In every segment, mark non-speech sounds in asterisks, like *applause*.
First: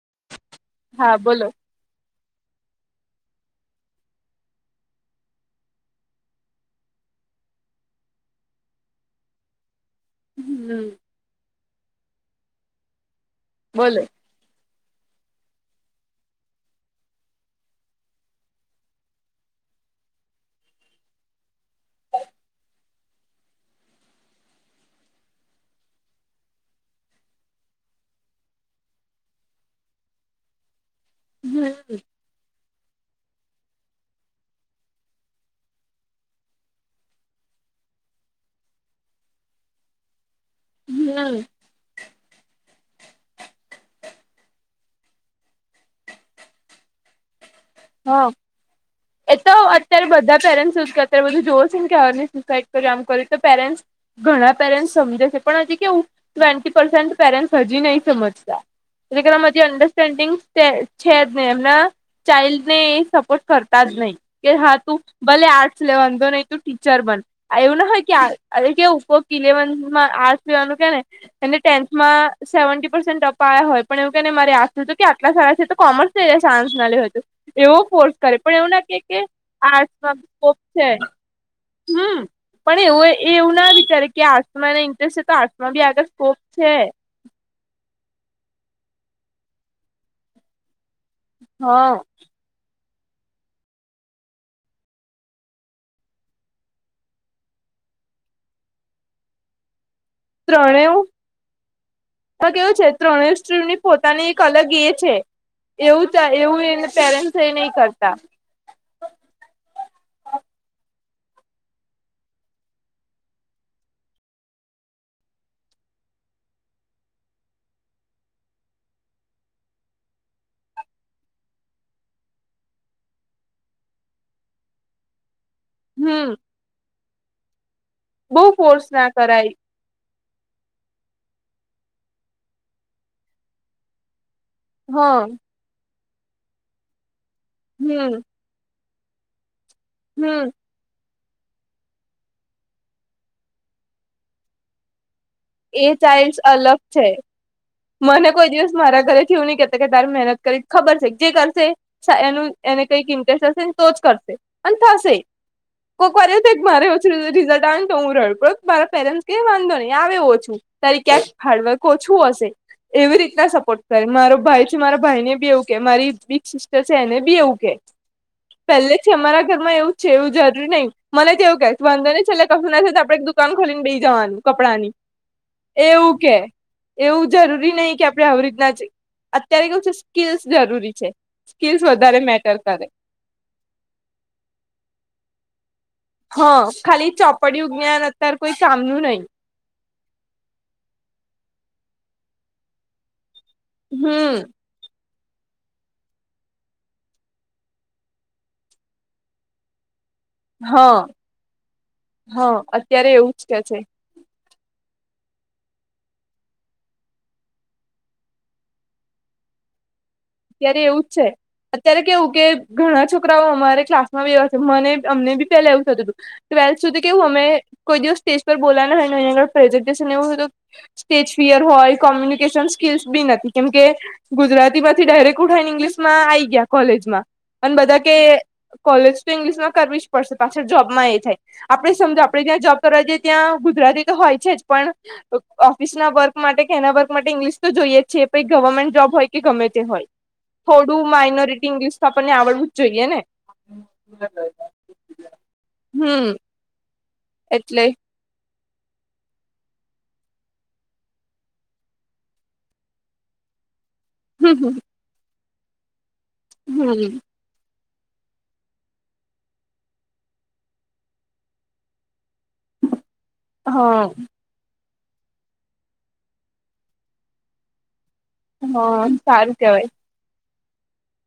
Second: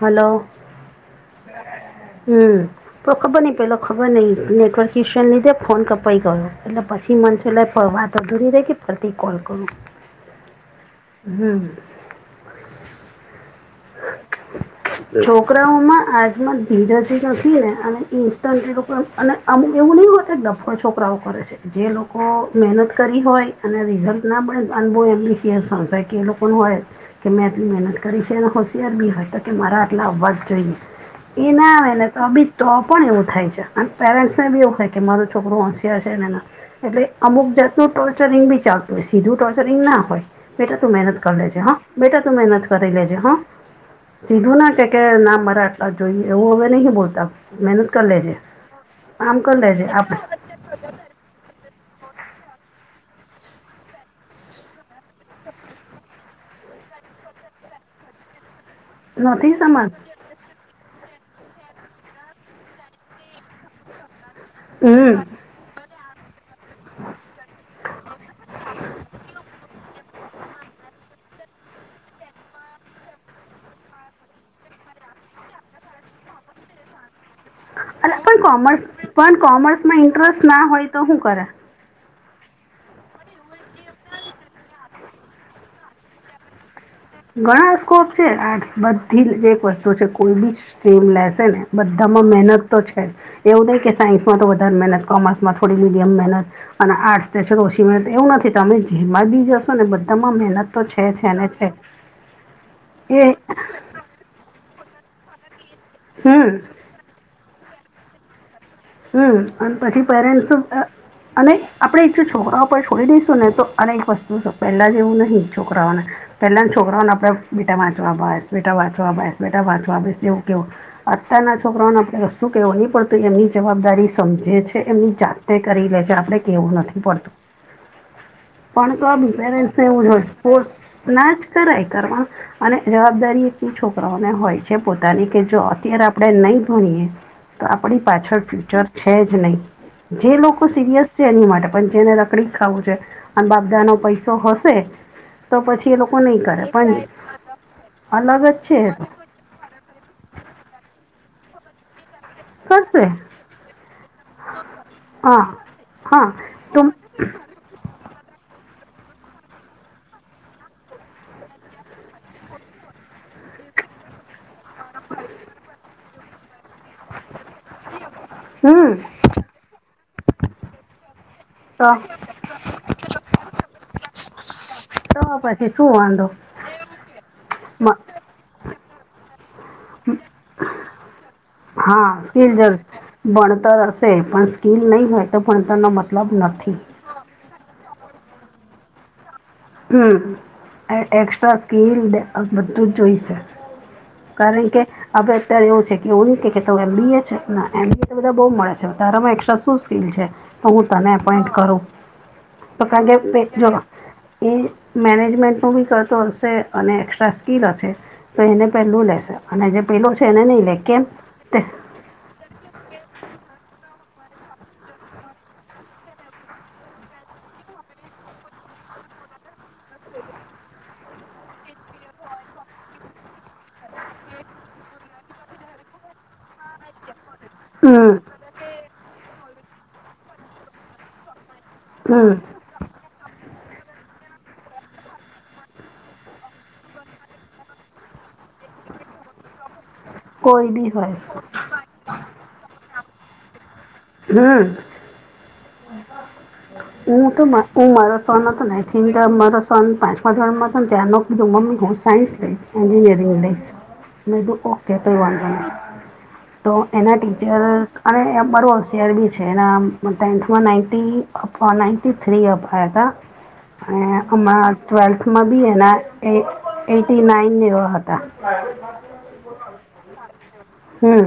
Hello હા બોલો હમ્મ તો ખબર નહં પેલો ખબર નહિ, નેટવર્ક શને લીધે ફોન કપાઈ ગયો એટલે પછી મનસો લ ફરવા દૂર રહેખી પ્રતિ કલ કરુ હમ્મ હમ્મ બોલો *unintelligible* છોકરાઓમાં આજમાં ધીજાજી નથી, ને અને ઇન્સ્ટન્ટલી અને અમુ એવું નહં હો ડફ છોકરાઓ કરે છે. જે લોકો મહેનત કરી હોય અને રિઝલ્ટ ના મળે અન બહુ એમ્બિશિયસ સંશે કે એ લોકોને હોય. કે મેં એટલી મહેનત કરી છેને ખુશ કે મારા આટલા આવવાજ જોઈએ એ હમ ના આવે ને તો બી તો પણ એવું થાય છે અને પેરેન્ટ્સ ને બી એવું થાય કે મારું છોકરું હસિયા છેને. એટલે અમુક જાતનુ ટોર્ચરિંગ બી ચાલતું હોય સીધું ટોર્ચરિંગ ના હોય. બેટા તું મહેનત હમ કરી લેજે હા બેટા તું મહેનત કરી લેજે હા સીધું ના કે કે ના મરાટલા જોઈએ, એવું હવે નહી બોલતા મે હા એ તો અત્યારે બધા આપણે પેરેન્ટ્સ કર ત્યાર બધ જો કેને સુસાઈડ કર આમ કર્યુ તો પેરેન્ટ્સ ઘણા પેરેન્ટ સમજે છે પણ હજી કેવું ટ્વેન્ટી પસે પેરેન્ટસ હજી નહી સમજતા એટલે કે મ નથી સમાન અન્ડરસ્ટેન્ડિંગ છે જ નહી એમના ચાઇલ્ડ ને એ સપોર્ટ કરતા જ નહી, કે હા તું હમ ભલે આર્ટસ લેવાો નહી તું ટીચર બન એવું ના હોય કે કે ઉપર કિલે મંદ માં આર્સ પીવાનું કે ને એને ટેન્થમાં સેવન્ટી પસેન્ટ અપા્યા હોય પણ એવું કેને મારે આુંધું કે આટલા સારા છે, તો કોમર્સ સાન્સ ના લ્યું હતુ. એવો ફોર્સ અલા કરે પણ એવું કોમર્સ ના કે કે પણ કોમર્સમાં આર્ટસમાં ઇન્ટરેસ્ટ સ્કોપ ના હોય છે. તો શું કરે હમ્મ પણ એવું એવું ના વિચારે કે આર્ટ્સમાં એને ઇન્ટરેસ્ટ છે તો આર્ટ્સમાં બી આગળ સ્કોપ છે. ઘણા સ્કોપ છે આર્ટસ બધી એક વસ્તુ છે કોઈ બી સ્ટ્રીમ લેસ ને હા બધામાં મહેનત તો છે જ એવું નહીં કે સાયન્સમાં તો વધારે મહેનત કોમર્સમાં થોડી મીડિયમ મહેનત અને આઠ સ્ટેશ ઓશી મિનટ એવું નથી. તમે જે બા બી જશો ને બધામાં મહેનત તો છે છે અને છે જ. તો કેવું છે ત્રણેય સત્રીની પોતાની એક અલગ એ છે એવું હમ એવું એ પેરેન્ટસ એ નહી કરતા. હમ અને પછી પેરેન્ટસ અને આપણે એકું છોકરાઓ પર છોડી દઈશું ને તો અનેક વસ્તુ છે પહેલાં જેવું નહીં છોકરાઓને પહેલાને છોકરાઓને આપણે બેટા વાંચવા ભ એસ બેટા વાંચવા ભા એસ બેટા વાંચવા બે એવું કેવો અત્યારના છોકરાઓનેડણે કશું કેવું નહીં પડતું એમની. જવાબદારી સમજે છે એમની જાતે કરી લે છે હમ આપણે કેવું નથી પડતું. બહુ ફોર્સ કણકબ ના કરાય પ ર વું ના જ કરાય કરવા અને જવાબદારી એટલી છોકરાઓને હોય. હા પોતાની કે જો અત્યારે આપણે નહીં ભણીએ તો આપણી હમ પાછળ ફ્યુચર છે જ નહી જે હમ લોકો સિરિયસ છે એની માટે પણ જેને રકડી ખાવું છે અને બાપદા નો પૈસો હશે તો એ પછી લોકો ચાઇલ્ડસ નહીં કરે અલગ પણ છે. મને અલગ કોઈ જ દિવસ છે એ મારા તો ઘરેથી એવું નહી કેતા કે તારે મહેનત કરી ખબર છે જે કરશે એનું એને કરશે કંઈક ઇન્ટરેસ્ટ હશે ને તો જ કરશે અને થશે હા કોક હા વાર તો મારે રિઝલ્ટ આવેને તો હું રડ મારા પેરેન્ટસ કેય વાંધો નહી આવે ઓછું. ત્યારે ક્યાંક ફાડવકો ઓછું હશે એવી રીતના સપોર્ટ કરે મારો ભાઈ છે મારા ભાઈ ને બી એવું કે મારી એને બી એવું કે પહેલે હમ છે અમારા ઘરમાં એવું છે એવું જરૂરી નહીં. મને તોવું તો વાંધો નહી છેલ્લે કશું ના તો આપે એક દુકાન ખોલી ને બેઈ જવાનું કપડાંની. તો પછી શું એવું વાંધો કે એવું. જરૂરી નહી મ કે આપે આવી રીતના જ અત્યારે કેવું છે સ્કીલસ જરૂરી છે. સ્સ વધારે હા સ્કીલ મેટર જ કરે. ભણતર હશે પણ સ્કીિલ નહીં હોય તો ભણતરના મત હ ખાલી ચોપડીુંજ્ઞાન અત્ય્યારે કોઈ કામનું નહી. હમ એક્સ્ટ્રા સ્કીલ બધું જ જોઈશે. હમ કારણ કે હવે અત્યારે એવું છે કે એવું ન એમ બીએ છે એમ બી તો બધા બહ મળે છે તારામાં એક્રા શું સ્કીલ છે. તો હું હા તને એપોઈન્ટ કરું હા અત્યારે એવું જ કે છે તો એ મેનેજમેન્ટનું બી કરતો હશે અને એક્સ્ટ્રા સ્કીિલ હશે. તો એને પેલું લેશે અને જે પેલું છે એને નહી લે કેમ ત્યારે કેવું કે ઘણા છોકરાઓ અમારે ક્લાસમાં બવા છે મને અમને બી પેલાવું થતું હતું. ટ્વેલ્થ સુધી કેવું અમે કોઈ દિવસ સ્ટેજ પર બોલા અહીં આગળજિવનેધ સ્ટેજ ફિયર હોય કોમ્યુનિકેશન સ્કીલ્સ બી નથી કેમ કે ગુજરાતી થી ડાયરેક્ટ ઉઠાને ઇંગ્લિશમાં આ આવી ગયા કોલેજમાં અને બધા હમ કે કોલેજ તો ઇંગ્લિશ માં કરવી જ પડશે પાછળ જોબમાં એ થાય આપણેે સમજ હમ. આપણે ત્યાં જોબ તો જે ત્યાં ગુજરાતી તો હોય છે જ પણ ઓફિસ ના વર્ક માટે કે એના વર્ક માટે ઇંગ્લિશ તો જોઈએ જ છેીએ પ ગવર્મેન્ટ જોબ હોય કે ગમે કોઈ બી થોડું હોય માનોરિટીંગ આપણને આવડવું જ જોઈએ ને હમ હમ. હું તો મા એટલે માર. સોનો તો ના થિંક મારો સોન પાંચ પાંચ વારમાં હતો ત્યાં નો કીુંમ્મી હું સાયન્સ લઈશ એન્જિનિયરિંગ લઈશ. હ. મેધું હમ ઓકે કઈ વાંધો નહી તો એના હમ ટીચર અને બરો ર બી છે એના ટેન્થમાં નાન્ટી નાન્ટી થ્રી અપાયા હા હતા. *unintelligible* ટ્વેલ્થમાં બી એના એ એટી નાઈન એવા હતા. *inaudible* હા સારું કેવાય હમ્મ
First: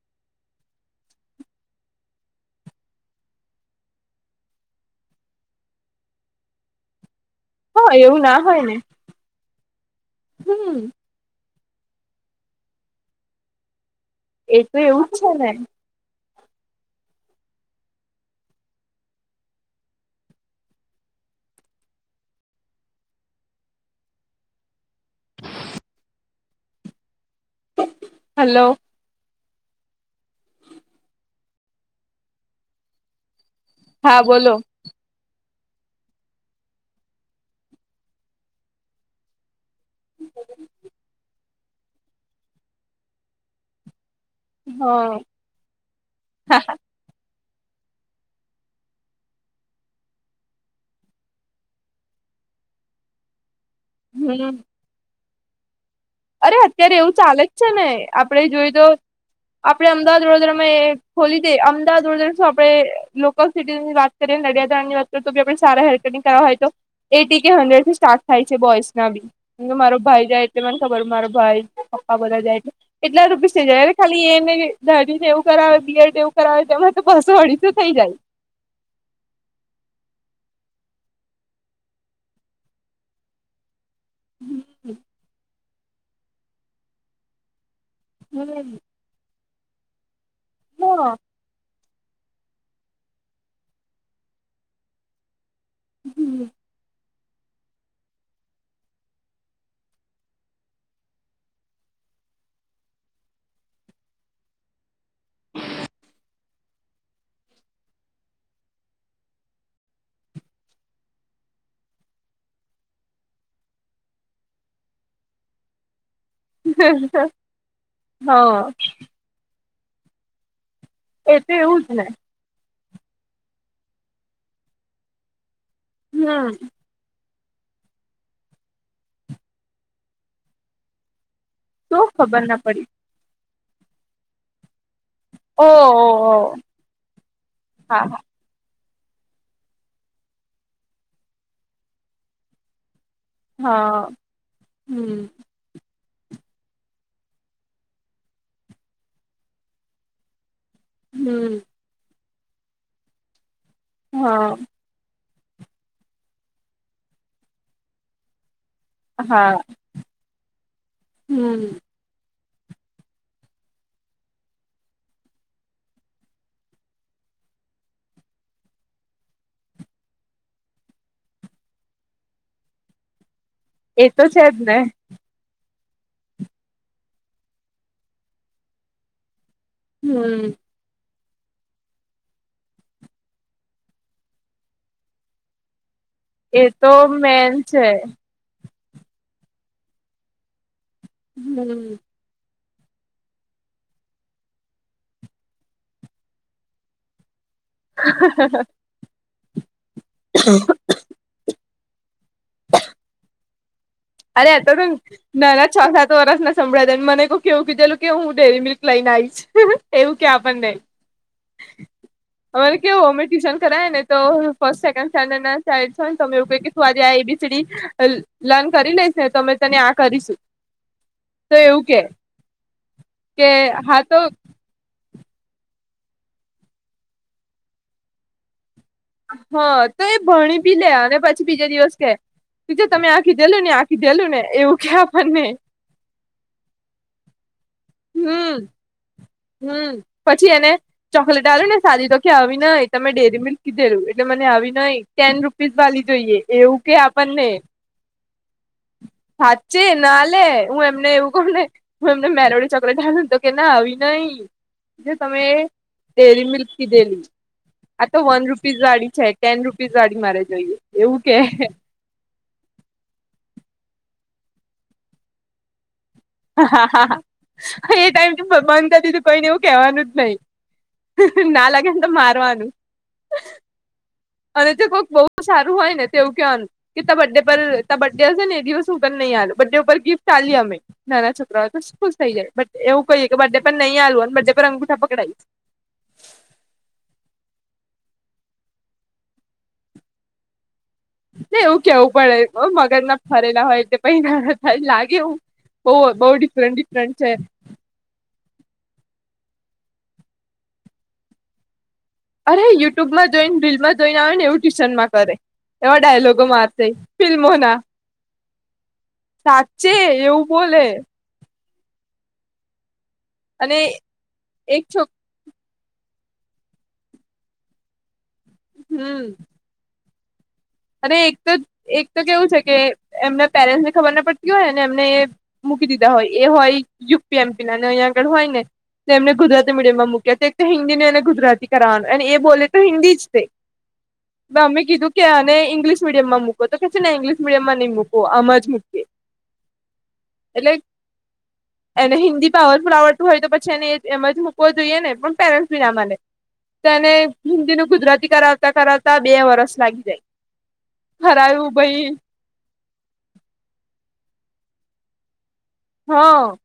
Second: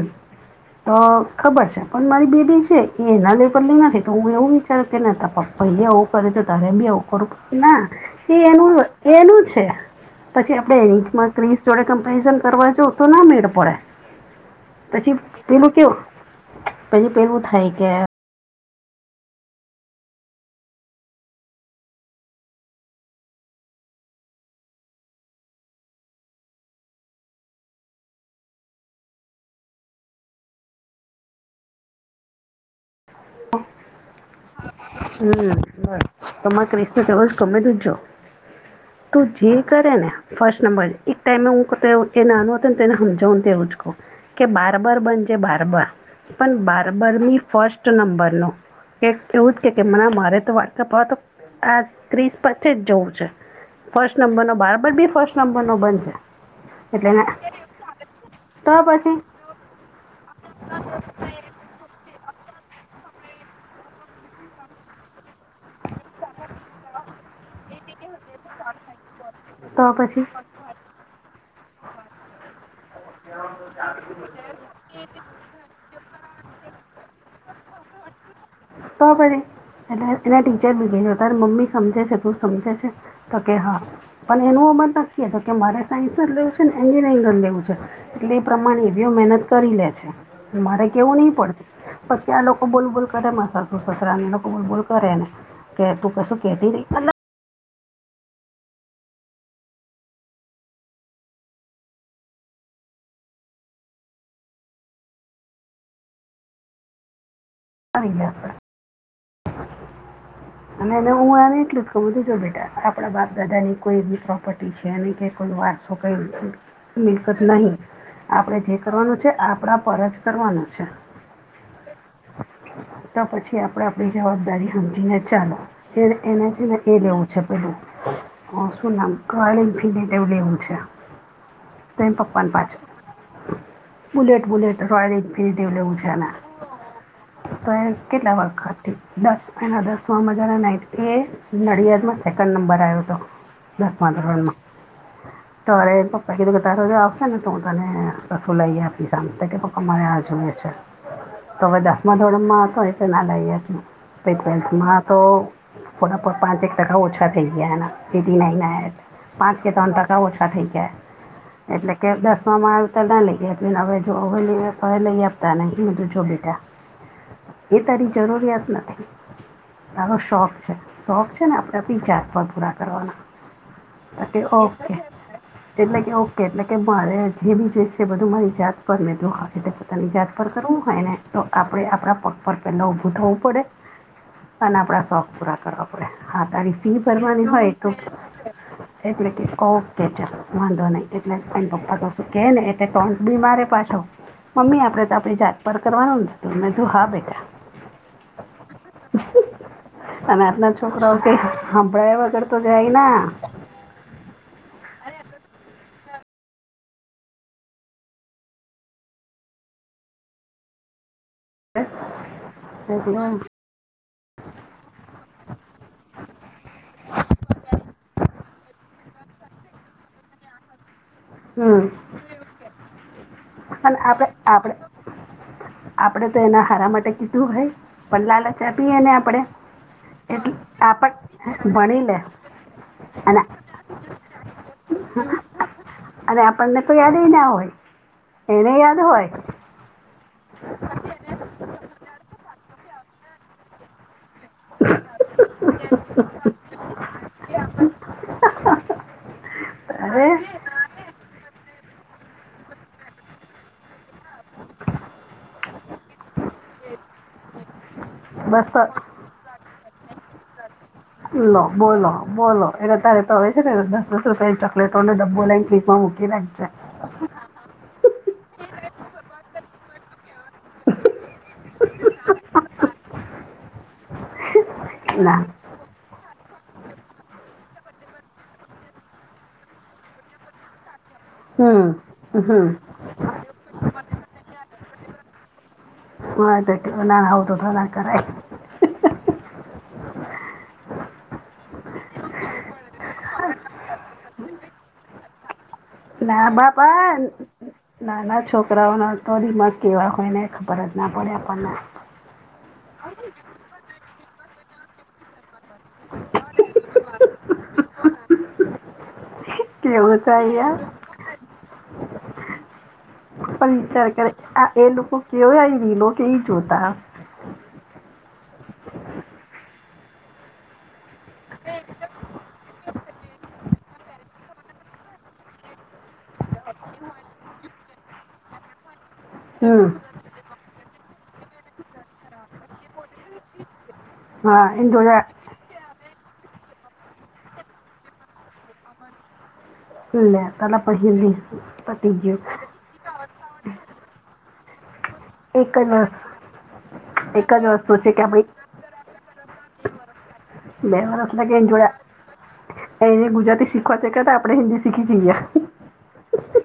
તો ખબર છે પણ મારી બે બી છે એ *unintelligible* નથી તો હું એવું વિચારું કે ન તા પપ્પા એ એવું કરે તો તારે બી એવું કરું ના હા એવું ના એ હોય એનું ને એનું છે પછી આપડે હમ *unintelligible* જોડે કમ્પેરિઝન કરવા જોવ તો ના મેડ એ તો પડે એવું પછી જ છે ને પેલું કેવું કેવું થાય કે હલો *inaudible* હા બોલો હમ *unintelligible* તું જે કરે ને ફર્સ્ટ નંબર એજ ટાઈમે હું કતે એ નાનો હતોને તેને સમજાવને તેવું જકો કે બારબર હા બનજે બારબર પણ હા બાર બર મી ફસ્ટ નંબર નો કે એવું જ કે મારે તો વાળ કપાવા તો આ ક્રીસ પછી જ જવું છે. ફર્સ્ટ નંબર નો હમ બારબર બી ફર્સ્ટ નંબર નો બન છે. અરે અત્યારે એવું ચાલે જ છે ને આપડે જોય તો આપડે અમદાવાદ વડોદરામાં એ ખોલી દે અમદાવાદ વડોદરા શું આપડે લોકલ સીટીની વાત કરીએ નડિયાદાણની વસ્તુ તો પણ સારા હેરકટિંગ કરવા હોય તો એટી કે હન્ડ્રેડ થી સ્ટાર્ટ થાય છે બોઇસ ના બી તો મારો પછી ભાઈ જાય એટલે મને ખબર મારો ભાઈ પપ્પા બધા જાય છે. એટલા રૂપીસ થઈ જાય રે ખાલી એને દાઢી ને એવું કરાવે બિયડ એવું કરાવે એમાં તો બસો અઢીસો થઈ જાય. તો વળી એટલે એના ટીચર બી કેય તારે મમ્મી સમજે છે તું સમજે છે તો કે હા પણ એનું અ મત નાખીએ તો કે મારે સાયન્સ જ લેવું છે ને એન્જિનિયરિંગ જ લેવું છે એટલે એ પ્રમાણે મહેનત કરી લે છે મારે કેવું નહી પડતું પણ ત્યાં લોકો બોલ બોલ બધા મા સાસુ સસરાને એ લોકો બોલબોલ કરે ને કે તું કશું કેતી નઈ *inaudible* *unintelligible* અને એ હું એને એટલું જ ખબુંર જો બેટા આપણા બાપ દાદા ની કોઈ બી પ્રોપર્ટી છે અને કે કોઈ વાર સો કઈ મિલકત નહી આપણે હા જે કરવાનું છે આપણા પર જ કરવાનું છે. એ તો એવું જ ને. તો પછી આપડે આપડી જવાબદારી સમજીને ચાલો એ એને હમ છેને એ લેવુ છે પેલુ હ શું નામ ઘર *unintelligible* લેવું છે. તો શું એન ખબર પપ્પાને ના પાછું પડી બુલેટ બુલેટ રોયલ એનફિલ્વ ઓ લેવું છે એને તો એ હા કેટલા વખત દસ એના દસમાં મજાના નાઈટી એટ નડિયાદમાં સેકન્ડ નંબર આયો હતો. હા દશમાં ધોરણમાં હમ તોરે પપ્પા કીધું કે તારોજ આવશે ને તો હું તને કશું લઈ આપી સાંભ કે પપા મારે આ જુએ છે. હમ્મ. તો હવે દસમા ધોરણમાં હતો એટલે ના લઈ આપ્યું હા ટ્વેલ્થમાં તો થોડા *unintelligible* પાંચેક ટકા ઓછા થઈ ગયા એના એટી નાઇન આયા હા પાચ કે ત્રણ ટકા ઓછા થઈ ગ્યા હમ એટલે કે દસવામાં *unintelligible* હવે જો હવેલી તોવે લઈ આપતા નહીં મે કીધું જો બેટા એ તારી જરૂરિયાત નથી. તારો શોખ છે શોખ છે ને આપણે આપણી જાત પર પૂરા કરવાના. એ તો તા કે છે જ ને ઓકે. એટલે કે ઓકે એટલે કે મારે જે બી જોઈશે બધું મારી જાત પર મેં *unintelligible* તની જાત હમ પર કરવું હોય ને તો આપણે આપણા પગ પર પહેલાં ઊભું થવું પડે- - અને આપડા શોખ પૂરા કરવા પડે હા એ તારી તો ફી ભરવાની મેન હોય છે તો એટલે કે ઓકે ચાલ વાંધો નહી એટલે હમ પપ્પા ત કે ને એલે ટોસ બી મારે પાછો મમ્મી આપણે તો આપણી જાત પાર કરવાનું ન હતું મેને તો હા બેટા. હ. અને આજના છોકરાઓ ક સાંભળ વગર તો જાય ના અરે એતો ત ના ના છ સાત વર્ષ ના સંભળેને મને કેવું કીધેલું કે હું ડેરી મિલ્ક લઈને આવીશ એવું કે આપ નહી અમારે કેવું એટલે અમે ટુશન કર ને તો ફ સેકન્ડ સ્ટન્ નાોને ત એવું ક તું આજ એબીસીડી લ કરી લઈશ ને તો અમે તને આ કરીશું તો એવું હમ કે કે અને હા તો આપડ આપડ આપડે તો એના હારા માટે કીધું હોય. પણ લાલચ આપીએ ને આપડે હા તો એ એટ ભણી આપ ભણી લે તીજે તમે આખી અને દેલું ને આખી દેલું ને એવું ક આપણને અરે આપણને તો યાદ ના હોય. હમ એને યાદ હોય હમ પછી એને ચોકલેટ આવ્યું ને સાદી તો કે આવી નહી તમે ડેરી મિલ્ક કીધેલું એટલે મને આવી નઈ ઓીસ વાલી જોઈએ એવું કે આપણને સાા છે ના અરે લે હું એમને એવું કમ ને હુ, એમને મેરોડી ચોકલેટ તો કે ના આવીનેઞ નહી જે તમે ડેરી મિલ્ક કી દેલી આ તો વન બસ રૂપીસ તો વાળડી છે ટેન રૂપીસ વાડી મારે જોઈએ. એવું કે લો બોલો બોલો એને અતારે તો છેને દસ દસ રૂપિયાની ચોકલેટો નો ડબ્બો લઈન નીકળુ હા હા એ ટાઈમ તો બંધ કર તું કોઈને એવું કેવાનું જ નહી ના લાગેન તો મારવાનુ અને તે કોઈક બહુ ના સારું હોય ને તો એવું કેવાનુ કે તા બડ્ડે પર તા બ્ડે હશે ને એ દિવસ હું તન નઈ આલુ બડે ઉપર ગિફ્ટ આલિયે અમે નાના છોકરાઓ તો હમ સ્કૂ થઈ જાય હમ બટ એવું કહીએ કે બર્ડે પર નહી આલુ અને બર્ડે પર અંગૂઠા પકડાઈ માર બેટી નો ના આવું તો ઘણા કરાઈ એવું કેવું પડે તો મગજ ના ફરેલા હોય એલે પઇ લાગે એવુ બહ બહુ ના ડિફરન્ટ બાપા ડિફરન્ટ છે. નાના છોકરાઓના તો ડીમાગ કેવા હોય ને ખબર જ ના પડે આપણ ને અરે યુટ્યુબમાં જોઈન રીલમાં જોઈન આવે ને એવું ટ્યુશનમાં કરે એ ડાયલોગો મારશે ફિલ્મો ના એવું થાય હે પણ અને વિચાર કરે આ એક એ છોક લોકો કેવી આ રીલો કેવી જોતા હશે. હમ્મ અને એક તો હશે એક તો કેવું છે કે એમના પેરેન્ટસ ને ખબર ના પડતી હોય ને એમને એ મૂકી દીધા હોય એ હોય યુ. પી એમ. પી ને અહીં આગળ હોય ને તો એમને ગુજરાતી હમ મિડિયમ મૂક્યા તો એક તો હિન્દી ને એને ગુજરાતી કરાવવાનું અને એ બોલે તો હિન્દી જ તે તો હા અમે એ કીધું કે જોયા આને ઈંગ્લિશ મિડીયમમાં મૂકો તો કે છે ને ઇંગ્લિશ મીડયમ નઈ મૂકો આમ જ મૂકીએ લે તો તો પછી પતી ગ્યુ હર્ષ રાવત શીખું હોય તો પછી એને એ એમ જ મૂકવો જોઈએ ને પણ પેરેન્ટસ એક જ બી ના વસ માને તો એને એક જ હિન્દીનું વસ્તુ છે કે ગુજરાતી આપણે કરાવતા કરાવતા બે વરસ લાગી જાય. બે વરસ લાગ એ હરાયું જોડે ભાઈ એને ગુજરાતી શીખવાથી કે આપણે હિન્દી શીખી જઈએ. હ અ..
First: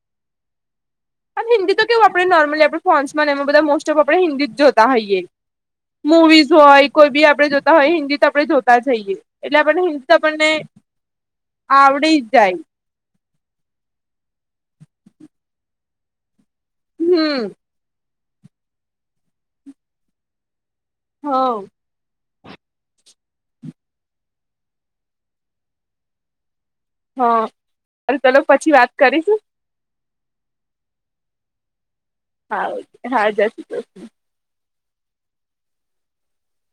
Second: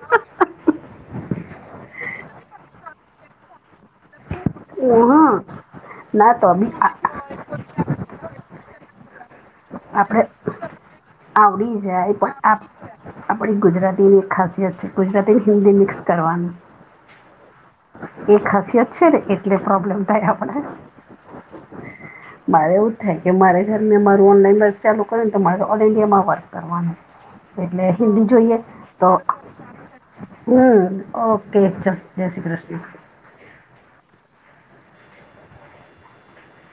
હિન્દી તો કેવું આપણે નોર્મલી આપણે ફોન્સમાં ને એમાં બધા મોસ્ટ ઓફ આપણે હિન્દી જોતા હોઈએ. ના મુવીઝ તો બી હોય આ- કોઈ બી આપડણે જોતા હોય હિન્દી તો આપડે જોતા જ હૈયે. એટલે આપણને હિંસા આપણે આપણને જાય આવડી પણ જાઈ. આપ- આપણી ગુજરાતી ની એક ખાસીયત છે. ગુજરાતી હિન્દી મિક્સ કરવાનું. હમમ! એ ખાસીયત છે ને એટલે પ્રોબ્લેમ થાય આપડે. હોં! મારે એવું જ થાય કે મારે જયને મારું ઓનલાઈન વર્ક ચાલુ કરે ને તો મારે ઓલ ઇન્ડિયામાં વર્ક કરવાનું. એટલે હ હિન્દી પેલો જોઈએ પછી વાત તો કરીશું હ ઓકે જય શ્રી હા કૃષ્ણ હા જ શી કૃષ્ણ